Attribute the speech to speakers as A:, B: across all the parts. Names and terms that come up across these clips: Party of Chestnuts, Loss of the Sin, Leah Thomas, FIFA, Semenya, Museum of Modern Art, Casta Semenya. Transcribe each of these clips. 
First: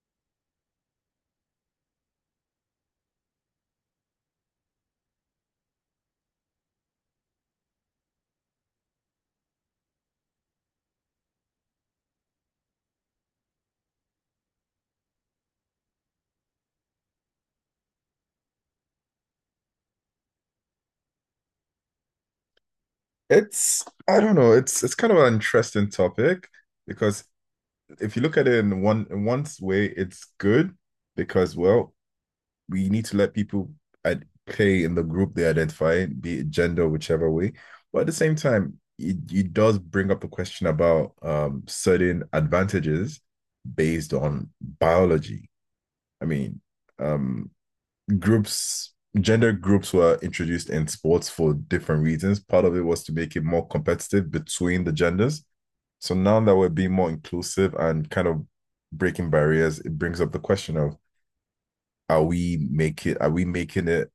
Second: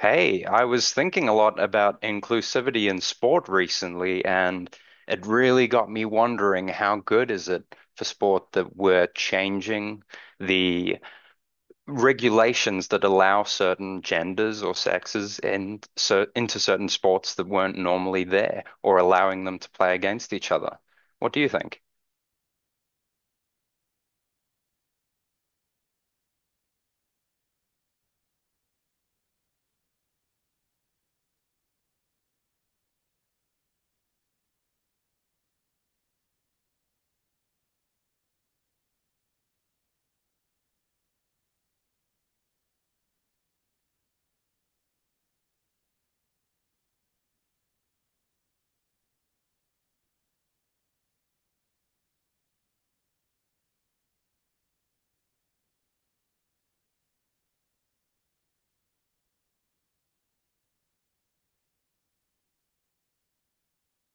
A: Hey, I was thinking a lot about inclusivity in sport recently, and it really got me wondering how good is it for sport that we're changing the regulations that allow certain genders or sexes in, so, into certain sports that weren't normally there or allowing them to play against each other. What do you think?
B: It's I don't know. It's kind of an interesting topic because if you look at it in one way, it's good because we need to let people play in the group they identify, be it gender, whichever way. But at the same time, it does bring up a question about certain advantages based on biology. I mean, um, groups gender groups were introduced in sports for different reasons. Part of it was to make it more competitive between the genders. So now that we're being more inclusive and kind of breaking barriers, it brings up the question of are we making it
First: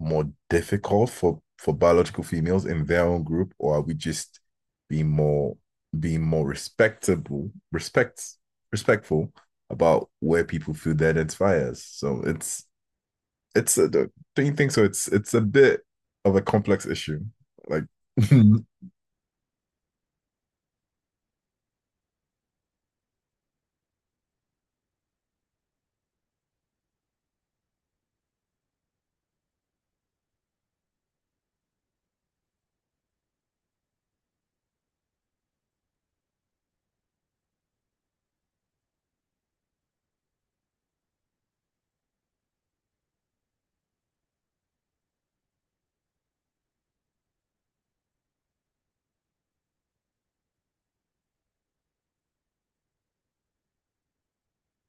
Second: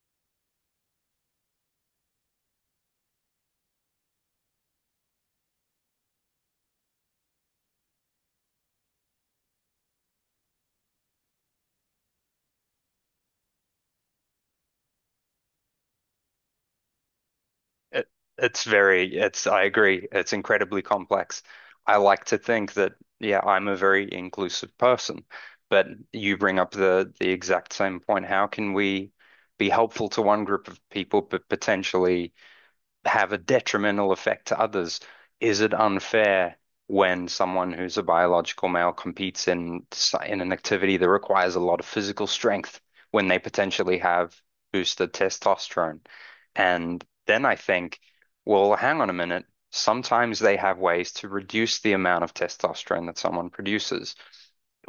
B: more difficult for biological females in their own group, or are we just being more being more respectable respect respectful about where people feel they identify as? So don't you think so? It's a bit of a complex issue. Like,
A: It,
B: yeah,
A: it's very, I agree, it's incredibly complex. I like to think that, yeah, I'm a very inclusive person, but you bring up the exact same point. How can we be helpful to one group of people, but potentially have a detrimental effect to others? Is it unfair when someone who's a biological male competes in an activity that requires a lot of physical strength when they potentially have boosted testosterone? And then I think, well, hang on a minute. Sometimes they have ways to reduce the amount of testosterone that someone produces.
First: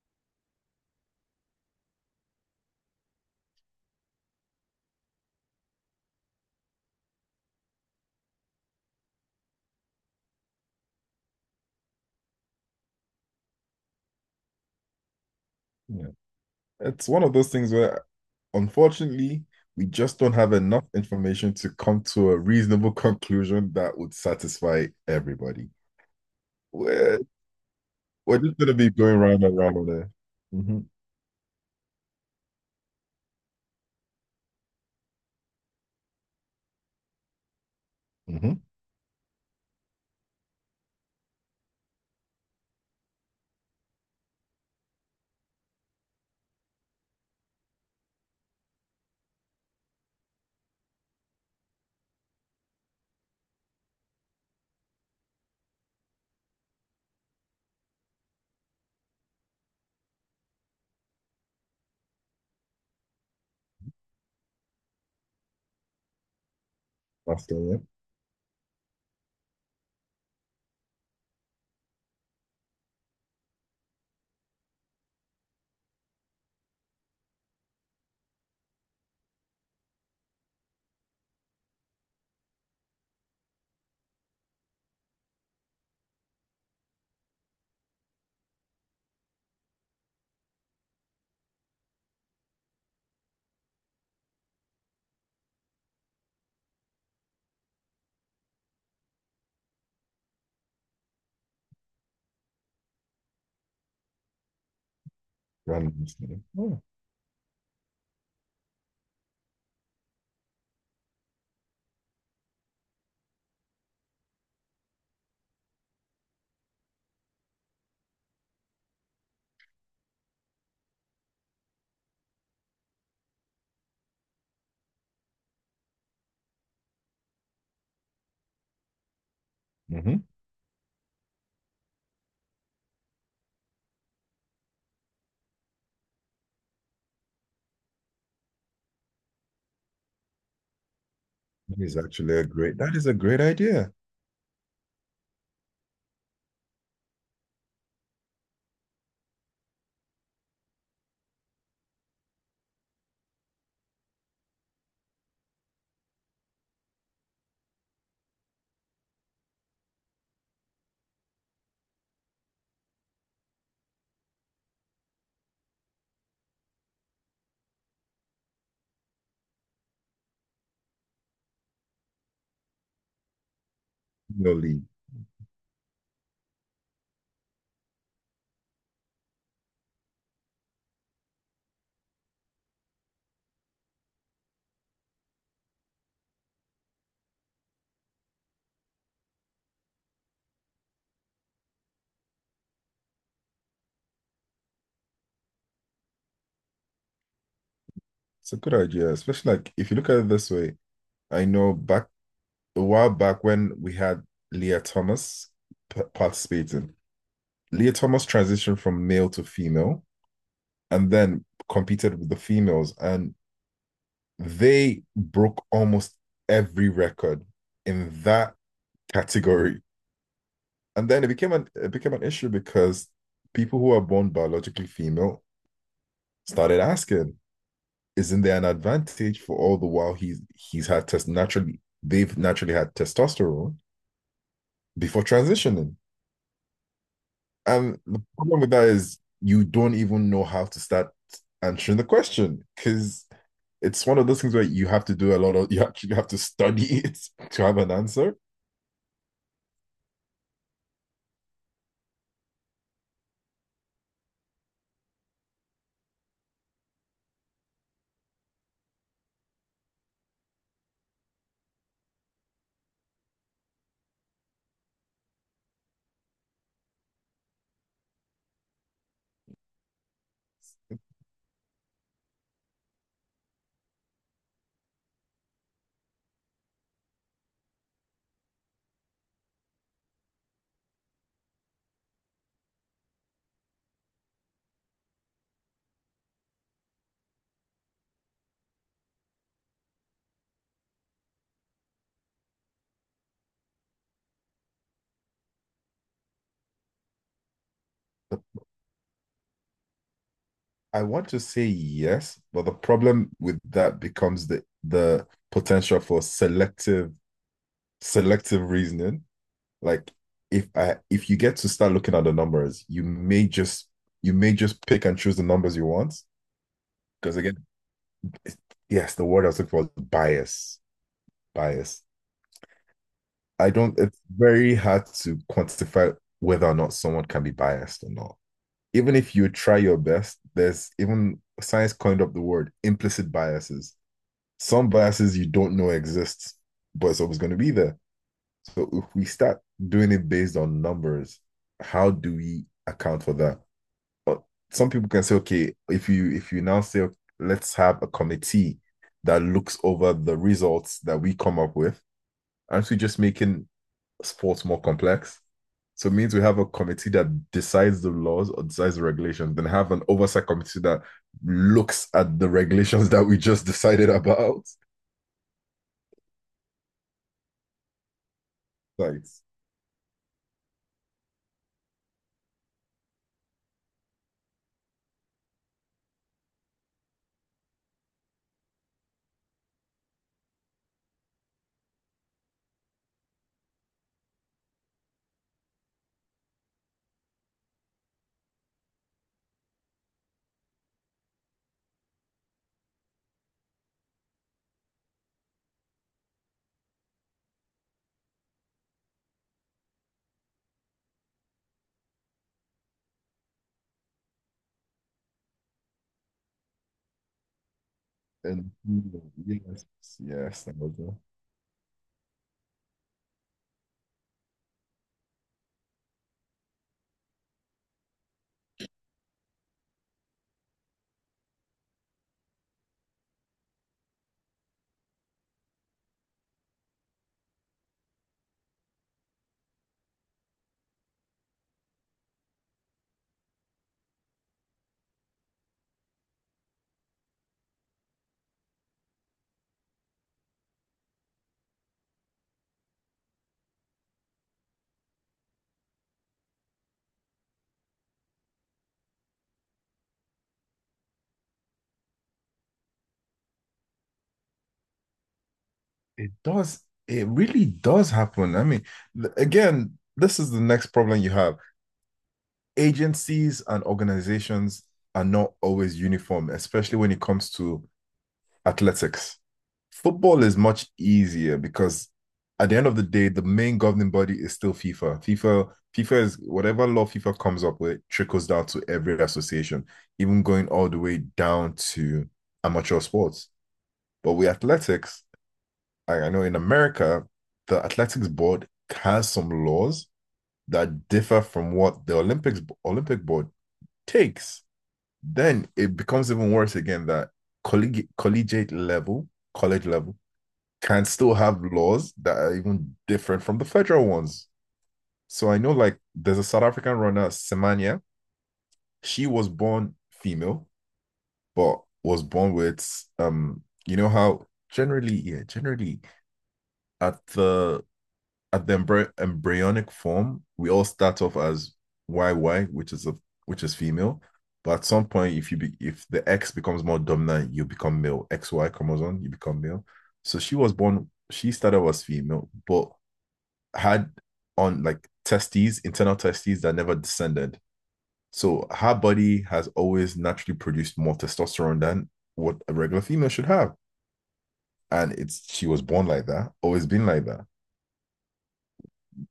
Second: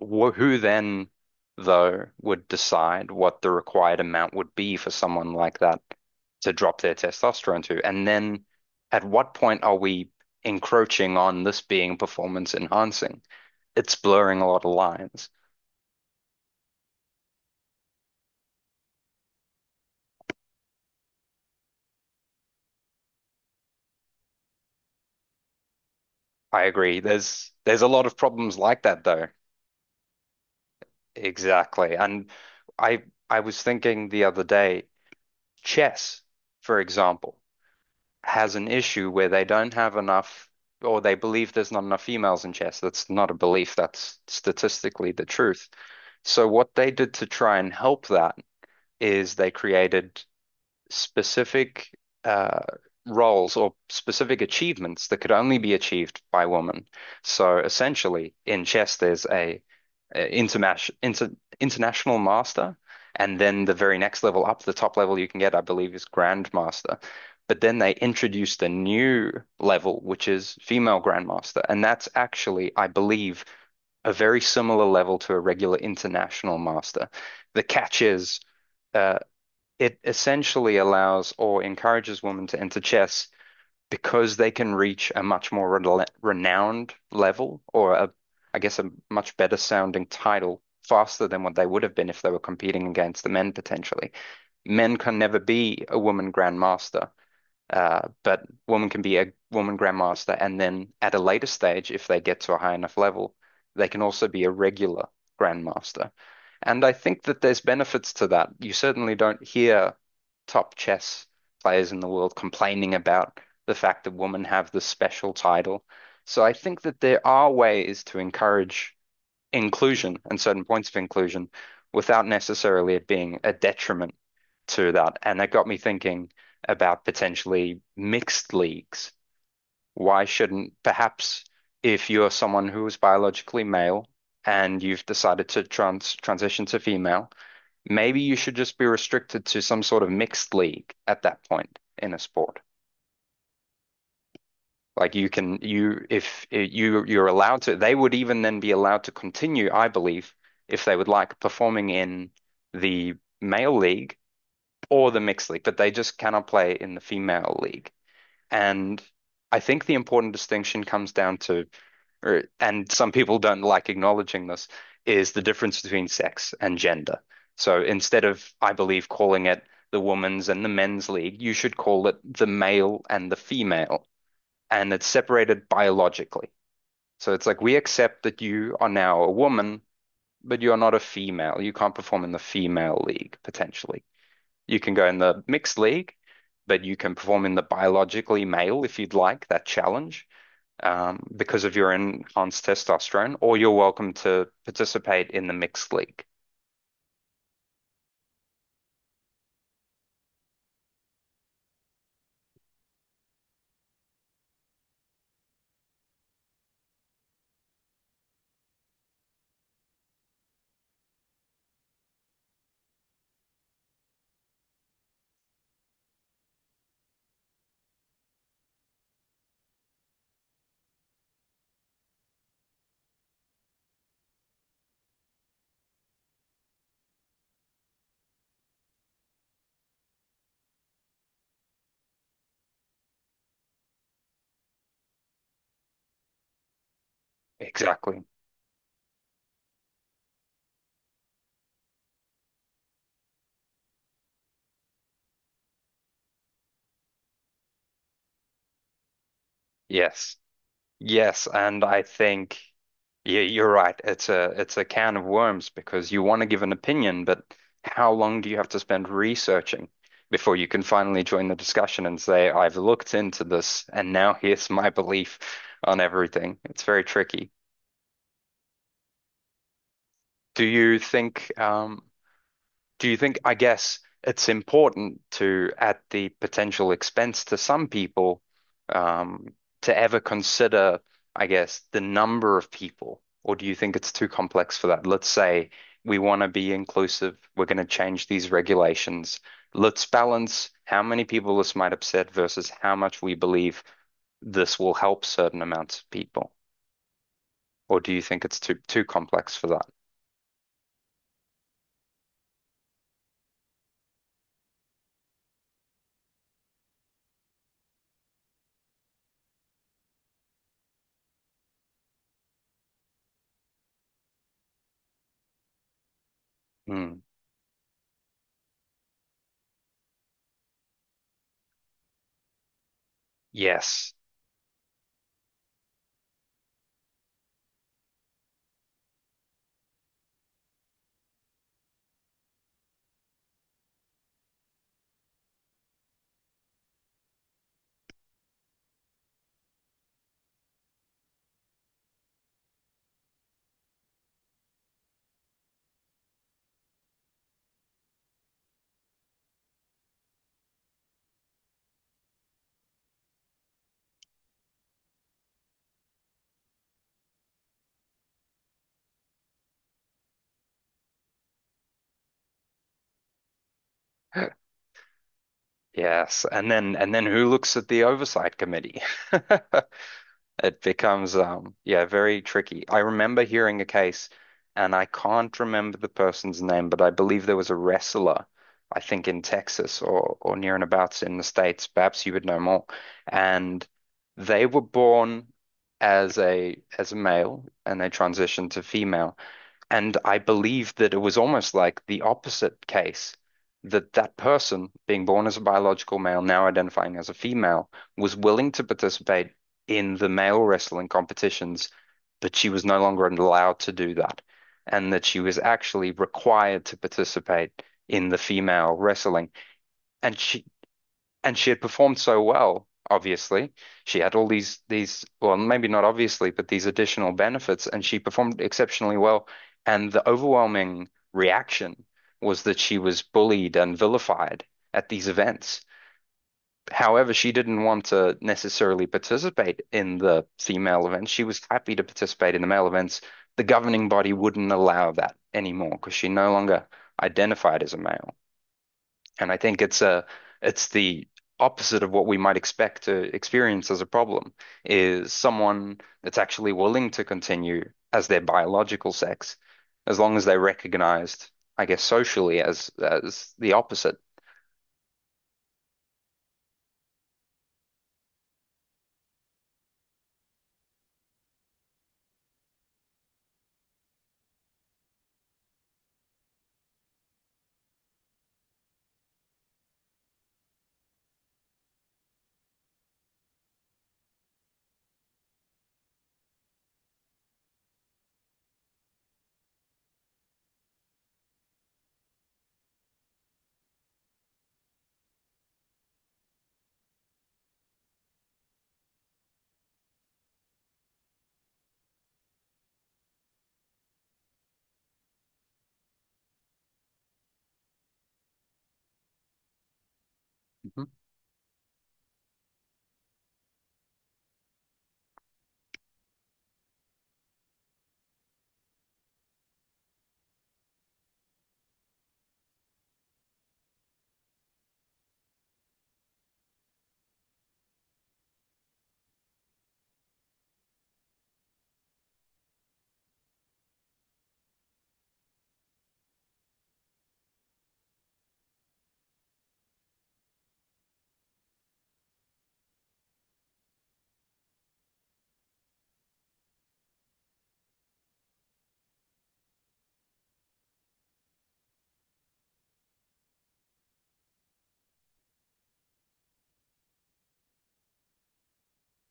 A: Who then, though, would decide what the required amount would be for someone like that to drop their testosterone to? And then at what point are we encroaching on this being performance enhancing? It's blurring a lot of lines.
B: it's one of those things where, unfortunately, we just don't have enough information to come to a reasonable conclusion that would satisfy everybody.
A: I agree.
B: We're
A: There's a lot of
B: we're
A: problems
B: just gonna
A: like
B: be
A: that
B: going
A: though.
B: round and round on there. Mm-hmm.
A: Exactly. And I I was thinking the other day, chess, for example,
B: Mm-hmm.
A: has an issue where they don't have enough or they believe there's not enough females in chess. That's not a belief, that's statistically the truth. So what they did to try and help that is they created specific uh, roles or specific achievements that could only be achieved by women. So essentially, in chess, there's a international master, and then the very next level up, the top level you can get, I believe, is grandmaster.
B: That's the
A: But then
B: way.
A: they introduced a new level, which is female grandmaster, and that's actually, I believe, a very similar level to a regular international master. The catch is, Uh, it essentially allows or encourages women to enter chess because they can reach a much more renowned level or, a, I guess, a much better sounding title faster than what they would have been if they were competing against the men potentially. Men can never be a woman grandmaster, but women can be a woman grandmaster, and then at a later stage, if they get to a high enough level, they can also be a regular
B: Random
A: grandmaster.
B: master. Oh,
A: And I think that there's benefits to that. You certainly don't hear top chess players in the world complaining about the fact that women have this special title. So I think that there are ways to encourage inclusion and certain points of inclusion without necessarily it being a detriment to that. And that got me thinking about potentially mixed leagues.
B: mm-hmm.
A: Why shouldn't perhaps, if you're someone who is biologically male and you've decided to transition to female, maybe you should just be restricted to some sort of mixed league at that point
B: That is
A: in a
B: actually a
A: sport.
B: great. That is a great idea.
A: Like, you can, you, if you you're allowed to, they would even then be allowed to continue, I believe, if they would like, performing in the male league or the mixed league, but they just cannot play in the female league. And I think the important distinction comes down to, or, and some people don't like acknowledging this, is the difference between sex and gender. So instead of, I believe, calling it the women's and the men's league, you should call it the male and the female.
B: No, Lee.
A: And it's separated biologically. So it's like we accept that you are now a woman, but you are not a female. You can't perform in the female league, potentially. You can go in the mixed league, but you can perform in the biologically male if you'd like that challenge, because of your enhanced testosterone, or you're welcome to participate in the mixed league.
B: It's a good idea, especially like if you look at it this way. I know back a while back when we had Leah Thomas participating. Leah Thomas transitioned from male to female and then competed with the females, and they broke almost every record in that category. And then it became an issue because people who are born biologically female started asking, isn't there an advantage for all the while he's had test naturally they've naturally had testosterone before transitioning? And the
A: Exactly.
B: problem with that is you don't even know how to start answering the question because it's one of those things where you have to do a lot of you actually have to study it to have an answer.
A: Yes. Yes, and I think, yeah, you're right. It's a can of worms because you want to give an opinion, but how long do you have to spend researching before you can finally join the discussion and say, I've looked into this and now here's my belief on everything? It's very tricky. Do you think um Do you think, I guess it's important to, at the potential expense to some people, um, to ever consider, I guess, the number of people? Or do you think it's too complex for that? Let's say we want to be inclusive, we're going to change these regulations. Let's balance how many people this might upset versus how much we believe this will help certain amounts of people. Or do you think it's too complex for that?
B: I want to say yes, but the problem with that becomes the potential for selective reasoning. Like if you get to start looking at the numbers, you may just pick and choose the numbers you want.
A: Mm,
B: Because again, yes, the word I was looking for was bias. Bias. I don't,
A: yes.
B: it's very hard to quantify whether or not someone can be biased or not. Even if you try your best, there's even science coined up the word implicit biases. Some biases you don't know exist, but it's always going to be there. So if we start doing it based on numbers, how do we account for that? But some people can say, okay, if you now say okay, let's have a committee that looks over the results that we come up with, aren't we just making sports more complex. So it means we have a committee that decides the laws or decides the regulations, then have an oversight committee that looks at the regulations that we just decided about.
A: Yes, and then who looks at the oversight committee?
B: Right.
A: It becomes yeah, very tricky. I remember hearing a case and I can't remember the person's name, but I believe there was a wrestler, I think in Texas or near and abouts in the States, perhaps you would know more. And they were born as a male and they transitioned to female. And I believe that it was almost like the opposite case that that person, being born as a biological male, now identifying as a female, was willing to participate in the male wrestling competitions, but she was no longer allowed to do that. And that she was actually required to participate in the
B: And
A: female wrestling.
B: yes,
A: And she,
B: yes,
A: and she had performed so well, obviously. She had all these well, maybe not obviously, but these additional benefits, and she performed exceptionally well. And the overwhelming reaction was that she was bullied and vilified at these events. However, she didn't want to necessarily participate in the female events. She was happy to participate in the male events. The governing body wouldn't allow that anymore because she no longer identified as a male. And I think it's the opposite of what we might expect to experience as a problem is someone that's actually willing to continue as their biological sex, as long as they're recognized, I guess, socially as the opposite.
B: it does. It really does happen. I mean, again, this is the next problem you have. Agencies and organizations are not always uniform, especially when it comes to athletics. Football is much easier because at the end of the day, the main governing body is still FIFA. FIFA is whatever law FIFA comes up with trickles down to every association, even going all the way down to amateur sports. But with athletics, I, know in America, the athletics board has some laws that differ from what the Olympic board takes. Then it becomes even worse again that collegiate level, college level,
A: Mhm.
B: can still have laws that are even different from the federal ones. So I know like there's a South African runner, Semenya. She was born female, but was born with you know how generally, yeah, generally at the at the embryonic form, we all start off as YY, which is a which is female. But at some point, if you be, if the X becomes more dominant, you become male. XY chromosome, you become male. So she started as female, but had on like testes, internal testes that never descended. So her body has always naturally produced more testosterone than what a regular female should have. And it's she was born like that, always been like that.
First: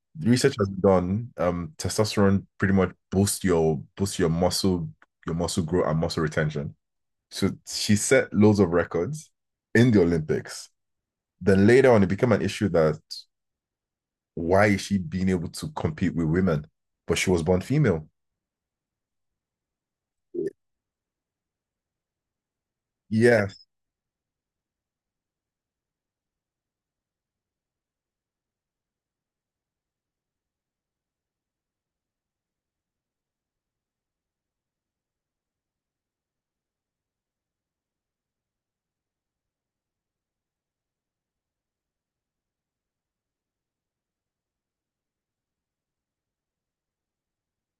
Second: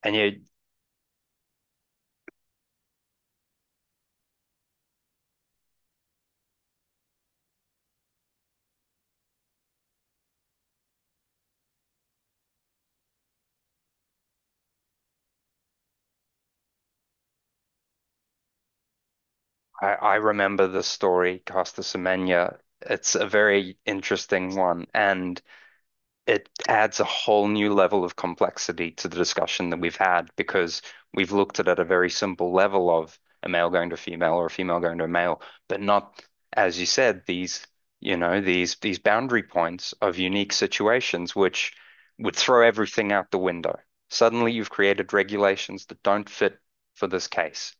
A: And you,
B: Research has been done. Testosterone pretty much boosts your muscle growth and muscle retention. So she set loads of records in the Olympics. Then later on, it became an issue that why is she being able to compete with women? But she was born female.
A: I remember the story, Casta Semenya. It's a
B: Yeah.
A: very interesting one, and it adds a whole new level of complexity to the discussion that we've had because we've looked at it at a very simple level of a male going to a female or a female going to a male, but not, as you said, these, you know, these boundary points of unique situations which would throw everything out the window. Suddenly you've created regulations that don't fit for this case,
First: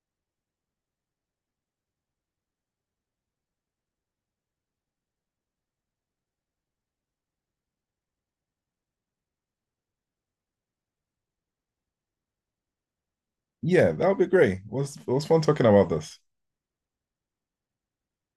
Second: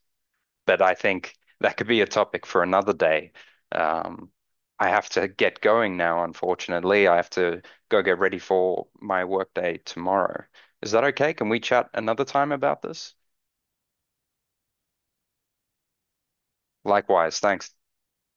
A: but I think that could be a topic for another day. Um, I have to get going now, unfortunately. I have to go get ready for my workday tomorrow. Is that okay? Can we chat another time about this?
B: Yeah, that would be great. It was fun talking about this.
A: Likewise, thanks.